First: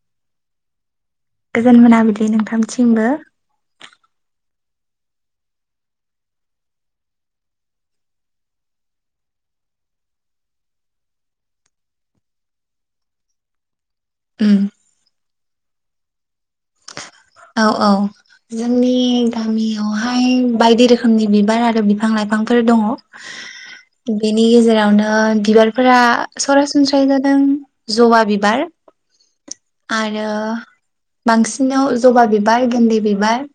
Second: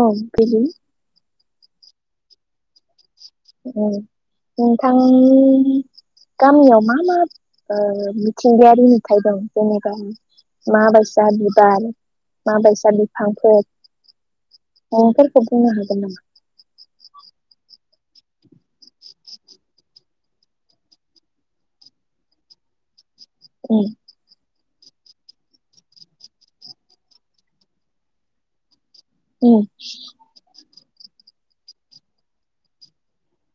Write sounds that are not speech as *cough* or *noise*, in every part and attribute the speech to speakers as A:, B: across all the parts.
A: औ बेबो
B: गोजोन मोनाबिलि नोंथांनिसिमबो।
A: उम नोंथांमोननि गामियाव मा मा ओ मिथिंगायारि नुथाय दं जेनेबा माबायसा बिबार माबायसा बिफांफोर
B: उम
A: अ फोर *unintelligible* बुंनो हागोन नामा?
B: औ औ जोंनि गामियावहाय बायदि रोखोमनि बिबार आरो बिफां लाइफांफोर दङ
A: उम
B: बेनि गेजेराव नो बिबारफोरा सरासनस्रायै जादों जबा बिबार
A: उम
B: आरो बांसिनाव जबा बिबार गोन्दै बिबार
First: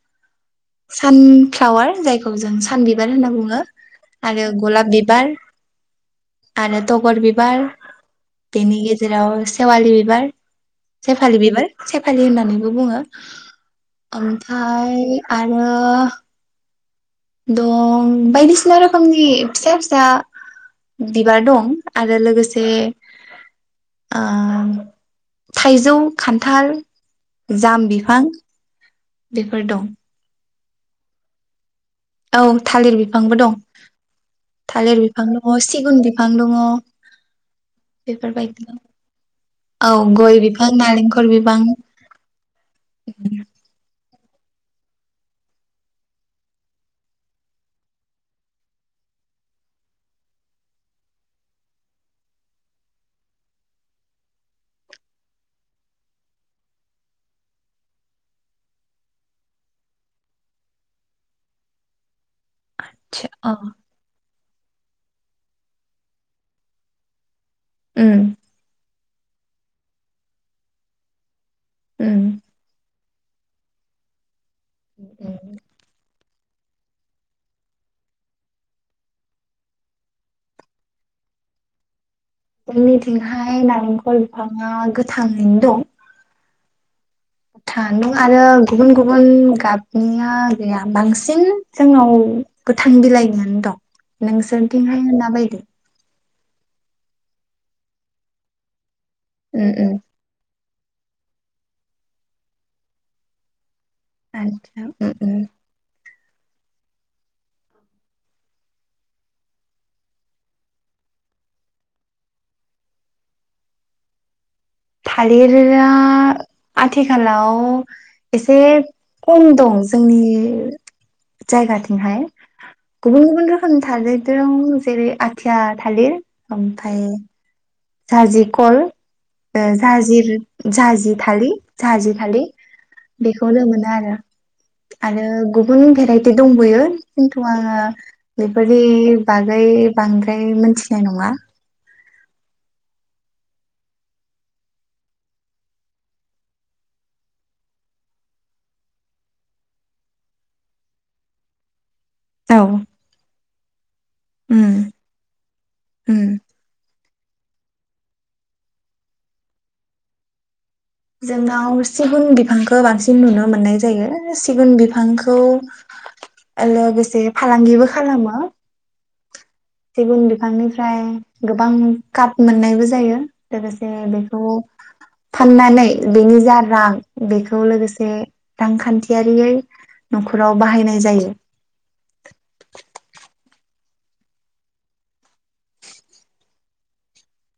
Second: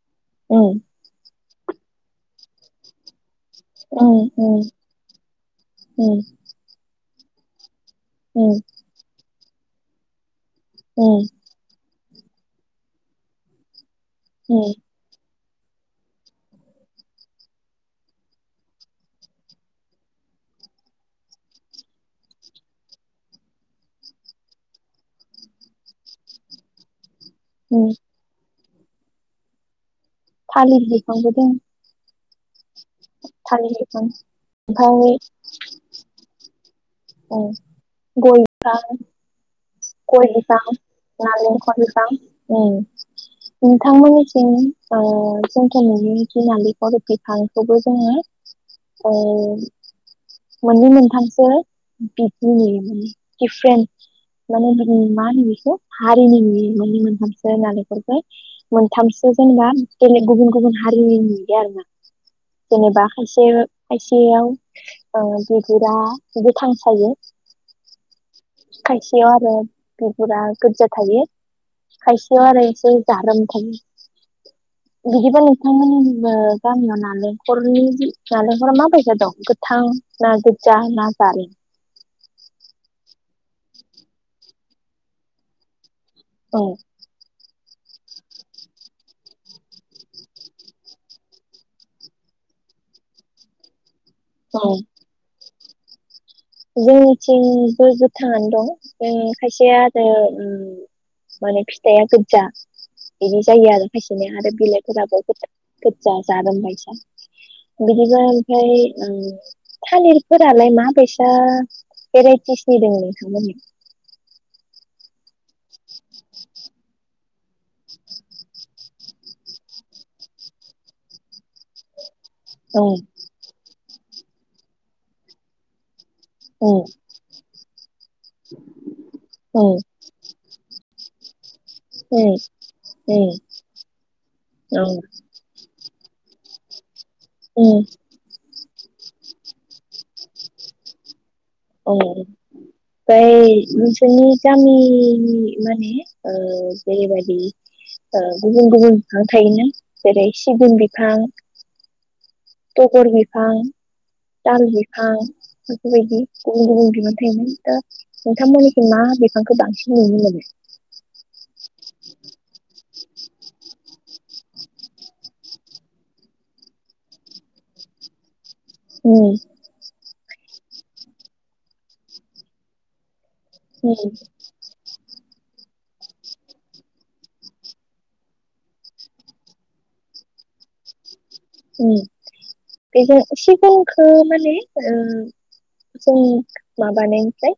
A: उम
B: सान फ्लावार जायखौ जों सानबिबार होनना बुङो ओ आरो
A: उम
B: गलाब बिबार
A: उम
B: आरो तगर बिबार
A: उम
B: बेनि गेजेराव सेेवाली बिबार
A: उम
B: सेफालि बिबार सेफालि होननानैबो बुङो
A: उम
B: ओमफ्राय आरो दं बायदिसिना रोखोमनि फिसा फिसा बिबार दं आरो लोगोसे ओम थाइजौ खान्थाल जाम
A: उम
B: बिफां बेफोर दं।
A: थालिर बिफांबो दं।
B: औ थालिर बिफांबो दं
A: थालिर बिफां
B: थालिर
A: ओमफ्राय
B: बिफां दङ सिगुन बिफां दङ।
A: औ गय
B: बेफोरबायदि
A: बिफां गय बिफां नालेंखल बिफां ओं नोंथांमोननि थिं ओ जोंथ नुयो नालेंखरि बिफांखौबो जोङो ओ मोननै मोनथामसो बिदि *unintelligible* माने बिदि मा होनो बेखौ हारिनि मोननै मोनथामसो नालेंखरखो मोनथामसो जेनेबा बेलेग गुबुन गुबुन हारिनि नुयो आरो ना। जेनेबा खायसे
B: अ
A: खायसेयाव ओ बिगुरा गोथां थायो।
B: उम्म।
A: खायसे याव आरो बिगुरा गोदजा थायो।
B: उम
A: खायसेयाव आरो एसे जारोम थायो। बिदिबा नोंथांमोननिथिंबो गामियाव नालेंखरनि नालेंखरा माबायदि दं गोथां ना गोजा ना जारें?
B: जोंनिथिंहाय नारेंखल बिफाङा गोथाङैनो दं।
A: औ।
B: था नों आरो गुबुन गुबुन गाबनिया गैया बांसिन जोंनाव गोथां बिलाइनियानो दं। नों
A: औ
B: सोरथिंहाय मा बायदि?
A: जोंनिथिंबो गोथांङानो दं। उम्म
B: उम
A: खायसेया
B: उम
A: आरो उम्म माने फिथाइआ गोदजा इदि जायो आरो। खायसेनिया आरो
B: आतसा उम
A: बिलाइफोराबो
B: उम
A: *unintelligible* जा-जारोमबायसा बिदिबा ओमफ्राय उम्म थालिरफोरालाय माबायसि दा भेराइटिसनि दं नोंथां मोननाव
B: थालिरआ आथिखालाव एसे खम दं जोंनि जायगाथिंहाय।
A: औ
B: गुबुन गुबुन रोखोमनि थालिर दं जेरै आथिया थालिर
A: औ
B: ओमफ्राय साजि खल ओ
A: औ
B: साजिर जाजि थलि साजि
A: औ
B: खालि बेखौनो मोनो आरो
A: औ
B: आरो गुब गुबुन भेराइटि दंबयो। खिन्थु आंङो
A: औ
B: *unintelligible* बेबायदि बागै बांद्राय मोनथिनाय नङा।
A: औ ओमफ्राय नोंसोरनि गामि माने ओ जेरैबायदि ओ गुबुन गुबुन बिफां थायोना जेरै सिगुन बिफां
B: औ
A: तगर बि ओं। ताल
B: उम
A: बिफां बेफोरबायदि
B: उम
A: *unintelligible* नोंथांमोनिखै मा बिफांखौ बांसिन नुनो मोनो
B: जोंनाव सिगुन बिफांखौ बांसिन नुनो मोननाय जायो सिगुन बिफांखौ लोगोसे फालांगिबो खालामो
A: उम
B: सेगुन बिफांनिफ्राय गोबां काप मोननायबो जायो लोगोसे बेखौ फाननानै बेनि जा रां बेखौ लोगोसे रांखान्थियारियै न'खराव बाहायनाय जायो
A: बेखौ सिगुनखौ माने जों माबानायनिफ्राय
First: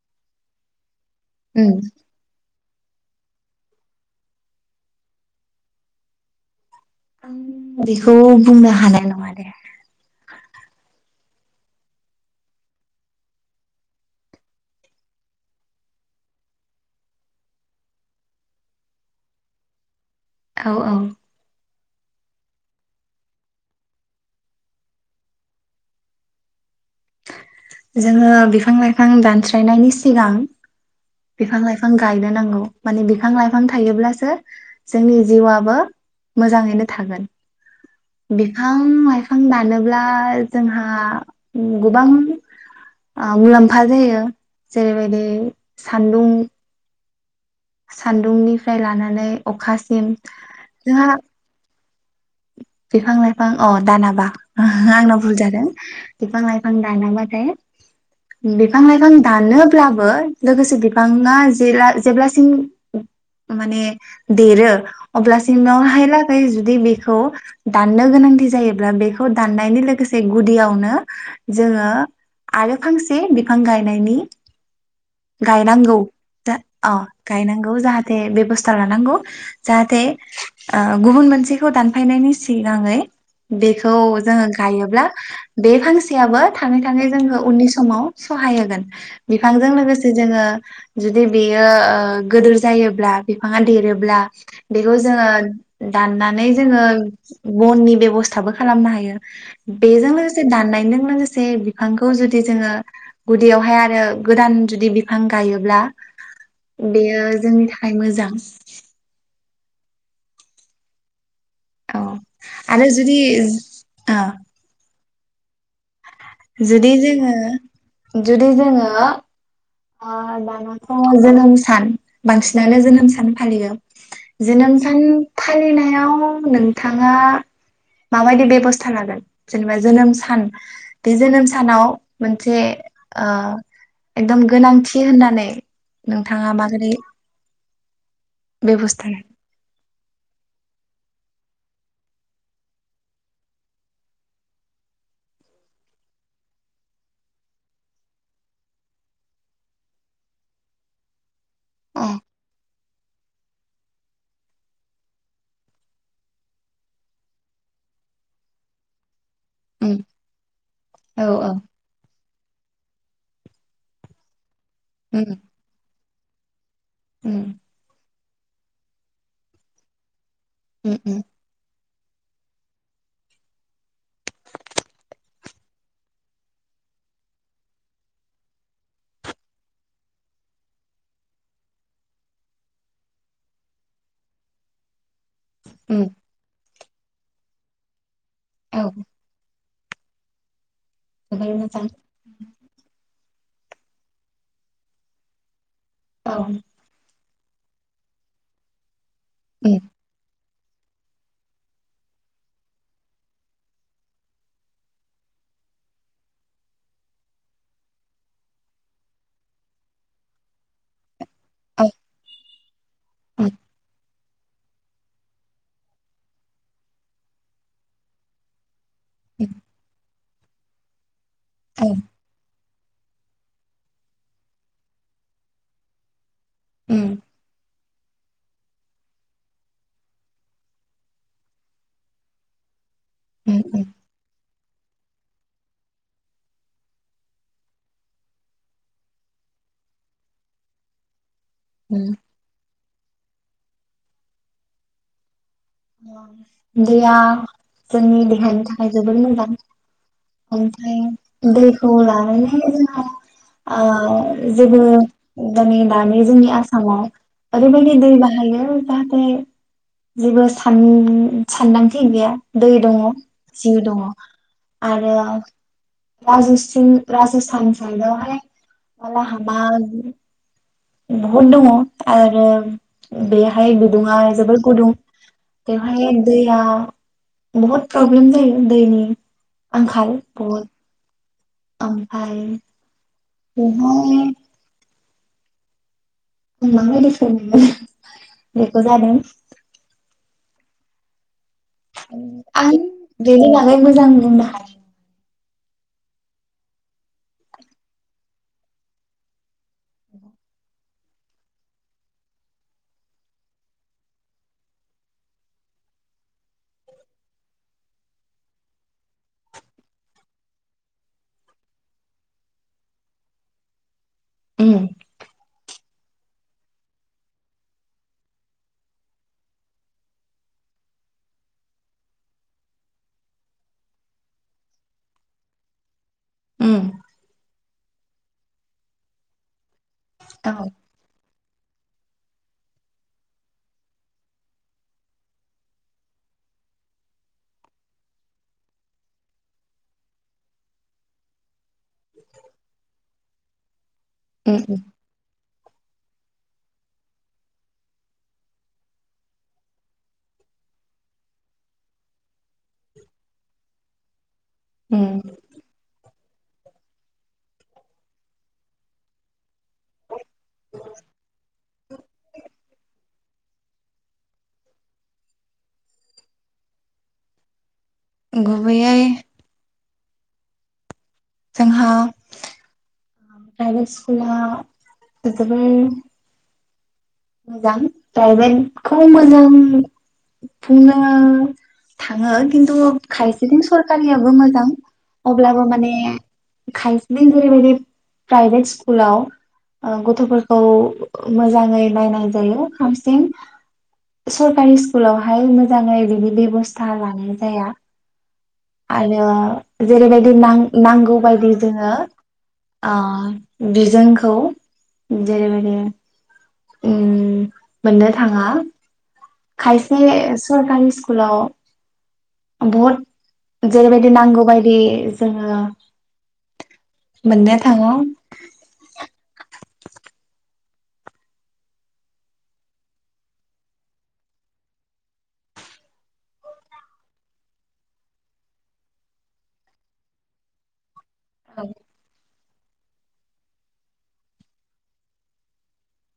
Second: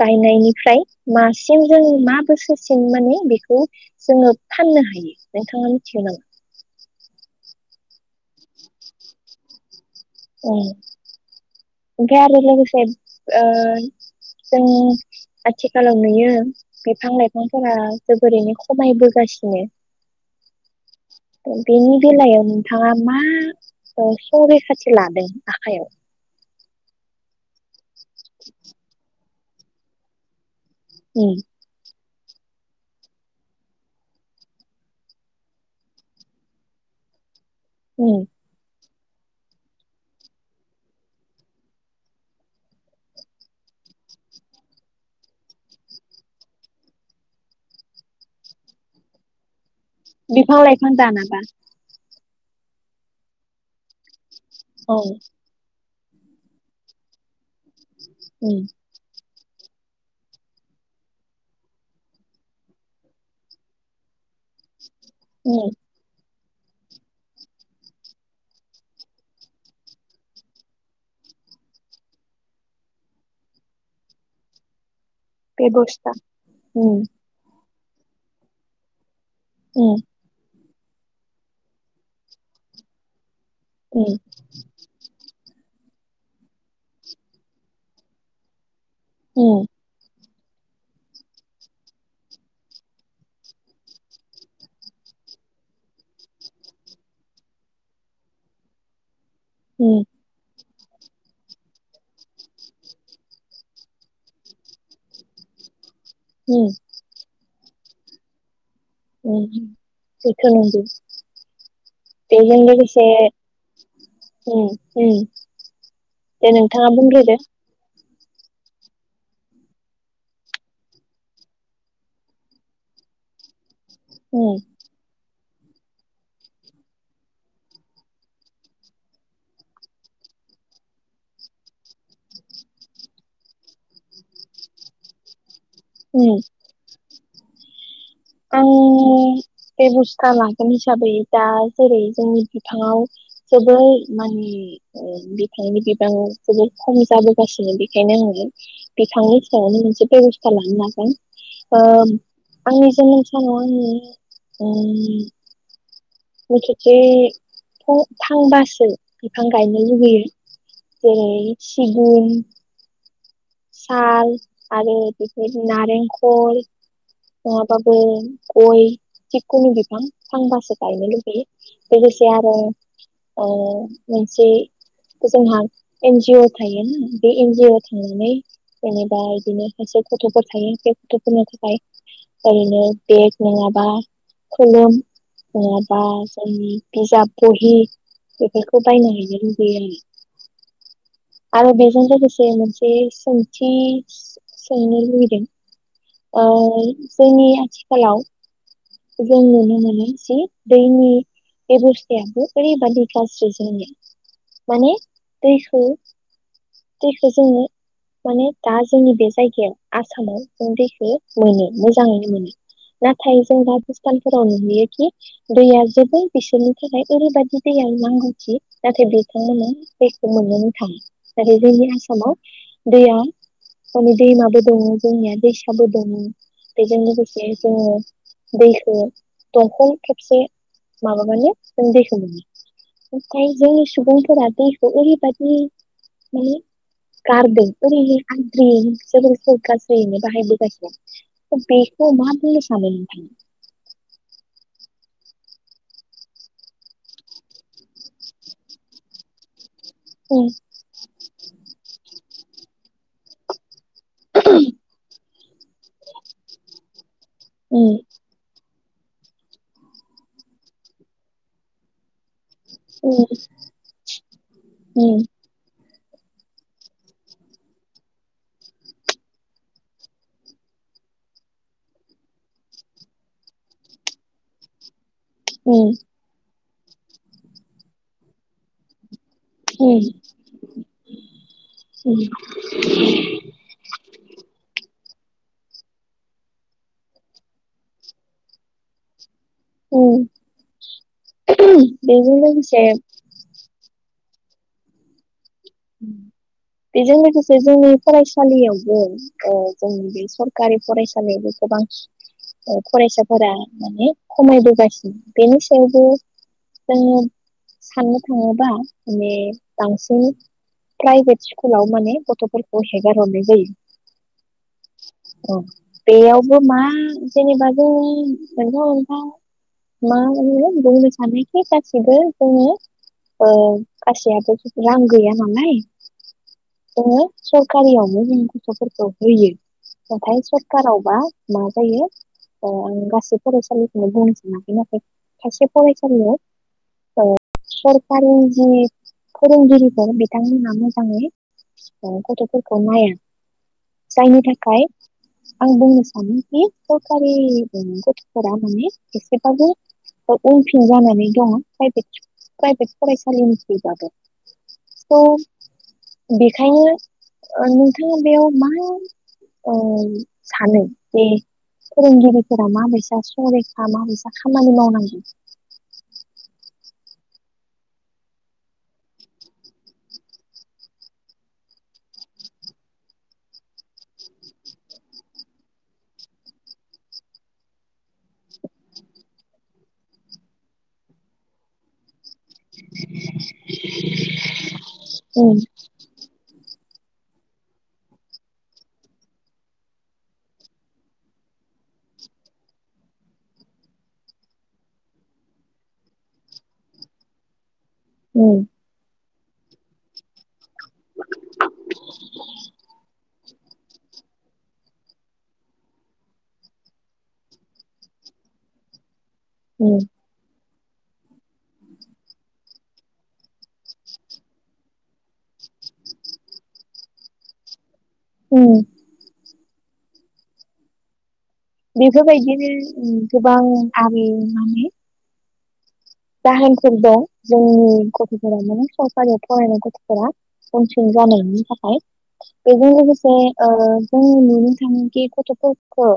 A: गायनायनिफ्राय मासिम
B: उम
A: जों मा बोसोर बांसिन माने बेखौ जोंङो फाननो हायो नोंथाङा मिथियो नामा
B: बेखौ बुंनो हानाय नंङा दे
A: ओमफ्राय आरो लोगोसे जों आथिखालाव नुयो बिफां लाइफांफोरा जोबोरैनो खमायबोगासिनो
B: औ औ
A: बेनि बेलायाव नोंथाङा मा सरैखाथि लादों आखयाव
B: जोंङो बिफां लाइफां दानस्रायनायनि सिगां
A: उम
B: बिफां लाइफां गायनो नांगौ माने बिफां लाइफां थायोब्लासो जोंनि जिउआबो मोजाङैनो थागोन।
A: उम
B: बिफां फायफां दानोब्ला जोंहा गोबां ओ मुलाम्फा जायो जेरैबायदि सान्दुं सान्दुंनिफ्राय लानानै अखा
A: बिफां लाइफां दानाबा।
B: बिफां लाइफां अह दानाबा।
A: औ
B: आंना भुल जादों। बिफां लाइफां दानाबाथाय
A: उम
B: बिफां लाायफां दानोब्लाबो लोगोसे बिफांङा जेला जेब्लासिम माने देरो अब्ला
A: उम
B: सिमावहाय ला गै जुदि बेखौ खौ दाननो गोनांथि जायोब्ला बेखौ दाननायनि लोगोसे गुदियावनो जोंङो आरो फांसे बिफां गायनायनि गायनांगौ
A: बेबस्था
B: दा
A: उम
B: अह गायनांगौ। जाहाथे बेबस्था लानांगौ।
A: उम
B: जाहाथे ओ गुबुन मोनसेखौ दान फायनायनि सिगाङै बेखौ
A: उम
B: जोंङो गायोब्ला बे फांसेयाबो थाङै थाङै जोङो उननि समाव सहाय होगोन।
A: उम
B: बिफांजों लोगोसे जोंङो जुदि बेयो ओ गोदोर जायोब्ला बिफांङा देरोब्ला बेखौ जोंङो दाननानै जोङो बननि बेब'स्थाबो खालामनो हायो।
A: उम
B: बेजों लोगोसे दाननाय जों लोगोसे बिफांखौ जुदि जोङो गुदियावहाय आरो गोदान जुदि बिफां गायोब्ला
A: उम
B: बेयो जोंनि था खाय मोजां।
A: उम बेथ' नंगौ।
B: औ
A: बेजों
B: आरो
A: लोगोसे
B: जुदि ओ
A: उम। उम। दे नोंथाङा
B: जुदि जोङो
A: बुंग्रोदो।
B: जुदि जोङो ओ दानाथ' जोनोम सान बांसिनानो जोनोम सान फालियो।
A: उम
B: जोनोम सान फालिनायाव नोंथाङा माबायदि बेबस्था लागोन जेनेबा जोनोम सान बे जोनोम सानाव मोनसे ओ एकदम गोनांथि होननानै नोंथाङा माबोरै
A: अ
B: बेब'स्था
A: बे बेबस्टा लाागोन हिसाबै दा जेरै जोंनि बिफाङाव जोबोर माने ओ बिफांनि बिबां जोबोर खम जाबोगासिनो बेखायनो आं नुगोन बिफांनि सायावनो मोनसे बेब'स्था लानो हागोन *inaudible*
B: अ
A: जोंनि आंनि समाव आंनि ओम *inaudible* बिफां गायनो
B: उम
A: लुुबैयो
B: औ
A: जेरै
B: औ
A: सिगुन साल आरो
B: उम
A: बिफोर नारें खल
B: उम
A: नङाबाबो गय जिकुनु बिफां थांबासो
B: उम
A: गायनो
B: उम
A: लुगैयो लोगोसे आरो ओ मोनसे जोंहा एन जि अ थायो बे एन जि अ थांनानै जेनेबा इदिनो खायसे गथ'फोर थायो टेप टेप होननो थाखाय ओरैनो बेग नङाबा खलम ङाबा
B: उम
A: जायनि बिजाब बहि बेफोरखौ
B: औ
A: बायनो होयो
B: जोबोर
A: *inaudible* आरो
B: मोजां
A: बेेजों लोगोसे मोनसे सोंथि सो सोंनो लुगैदों
B: औ
A: ओइ। जोंनि आथिखालाव जों नुनो
B: उम
A: मोनो जे दैनि बेबस्थायाबो ओरैबादि गाज्रि जोंनिया। माने दैखौ दैखौ जोङो माने दा जोंनि बे जायगायाव आसामाव जों दैखो मोनो
B: औ
A: मोजाङै मोनो। नाथाय
B: उम
A: जों दा दैफोराव नुयोखि दैया जोबोर बिसोरनि थाखाय ओरैबायदि दैया नांगौथि नाथाय
B: उम
A: बिथांमोना दैखौ मोनलोङो *unintelligible*
B: औ
A: ओरैबायदि आसामाव दैया माने दैमाबो दङो जोंनिया दैसाबो दङो। बेजों
B: उम
A: लोगोसे जोङो दैखो दंखल खेबसे माबाबानो जों दैखो मोनो। ओमफाय
B: उम
A: बै
B: उम
A: सुबुंफोरादि ओरैबादि माने गारदों ओरैयै आद्रियै जोबोर *unintelligible* गाज्रियैनो बाहाय बोगासिनो।
B: उम
A: बेखौ मा बुंनो सानो नोंथाङा?
B: दैया जोंनि देहानि थाखाय जोबोर मोजां।
A: उम
B: ओमफ्राय दैखौ लानानै जोंहा आ जेबो दानि दानि जोंनि आसामाव ओरैबायदि
A: उम
B: दै बाहायो जाहाथे जेबो सा सान सानदांथि गैया। दै दङ' जिउ दङ' आरो
A: उम
B: राज'स्थिं राजस्थान साइदावहाय बाला हामा बहुद दङ' आरो बेवहाय बिदुंङा जोबोद गुदुं।
A: उम
B: बेवहाय दैया बहुत प्रब्लेम जायो दैनि
A: उम
B: आंखाल बहुद।
A: उम।
B: ओमफ्राय बेवहाय *unintelligible* जादों
A: उम। बेजों
B: आं
A: लोगोसे
B: बेनि बागैमोजां बुंनो हायो
A: बेजों लोगोसे जोंनि फरायसालियावबो ओ जोंनि बे सरखारि फरायसालियावबो गोबां फरायसाफोरा माने खमायबोगासिनो बेनि सायावबो जोंङो जोंङो साननो थाङोबा माने बांसिन प्राइभेट स्कुलाव माने गथ'फोरखौ हेगार हरनाय जायो।
B: उम
A: औ बेयावबो मा जेनेबा जों मोनफा मोनफा मा होनो बुंनो सानोखि गासिबो जोंङोनि ओ गासैयाबो रां गैया। नालाय
B: उम
A: जोंङो सर कारियावबो जों गथ'फोरखौ होयो। नाथाय
B: औ
A: सरखारावबा मा होयो ओ गासै फरायसालिखौनो बुंनो सानाखै नाथाय खायसे फरायसालियाव ओ सरकारिनि जि फोरोंगिरिफोर बिथांमोना मोजांयै गथ'फोरखौ नायो जायनि
B: उम
A: थाखाय आं बुंनो सानो बे सरखारि गथफोरा माने एसेबाबो उनफिन जानानै दङ प्राइभेट फरायसालिनिफ्रायबाबो।
B: उम उम
A: थ बेखायनो। नोंथाङा बेयाव मा ओ सानो बे फोरोंगिरिफोरा माबैसा संरैखा माबैसा खामानि मावनांगौ?
B: गुबैयै जोंहा प्राइभेट स्कुला जोबोर मोजां प्राइभेटखौ मोजां बुंनो थाङो खिन्थु खायसेथिं सरखारियाबो मोजां।
A: उम
B: अब्लाबो माने खाय। नों जेरैबायदि प्राइभेट स्कुलाव गथफोरखौ मोजाङै। नायनाय जायो हारसिं सरकारि स्कुलावहाय मोजाङै बिदि बेबस्था लानाय जाया।
A: उम
B: आरो जेरैबायदि नांगौबायदि जोङो ओ बिजोंखौ जेरैबायदि। उम मोननो थाङा। खायसे
A: उम
B: सरखारि स्कुलाव बहुद जेरैबायदि नांगौबायदि जोङो मोननो थाङो।
A: औ बेफोरबायदिनो गोबां आरि माने। जाहोनफोर दं जोंनि ओ गथफोरा माने सरकारियाव फरायनाय गथफोरा। जानायनि थाखाय। बेजों लोगोसे ओ जोङो नुनो थाङोखि गथफोरखौ।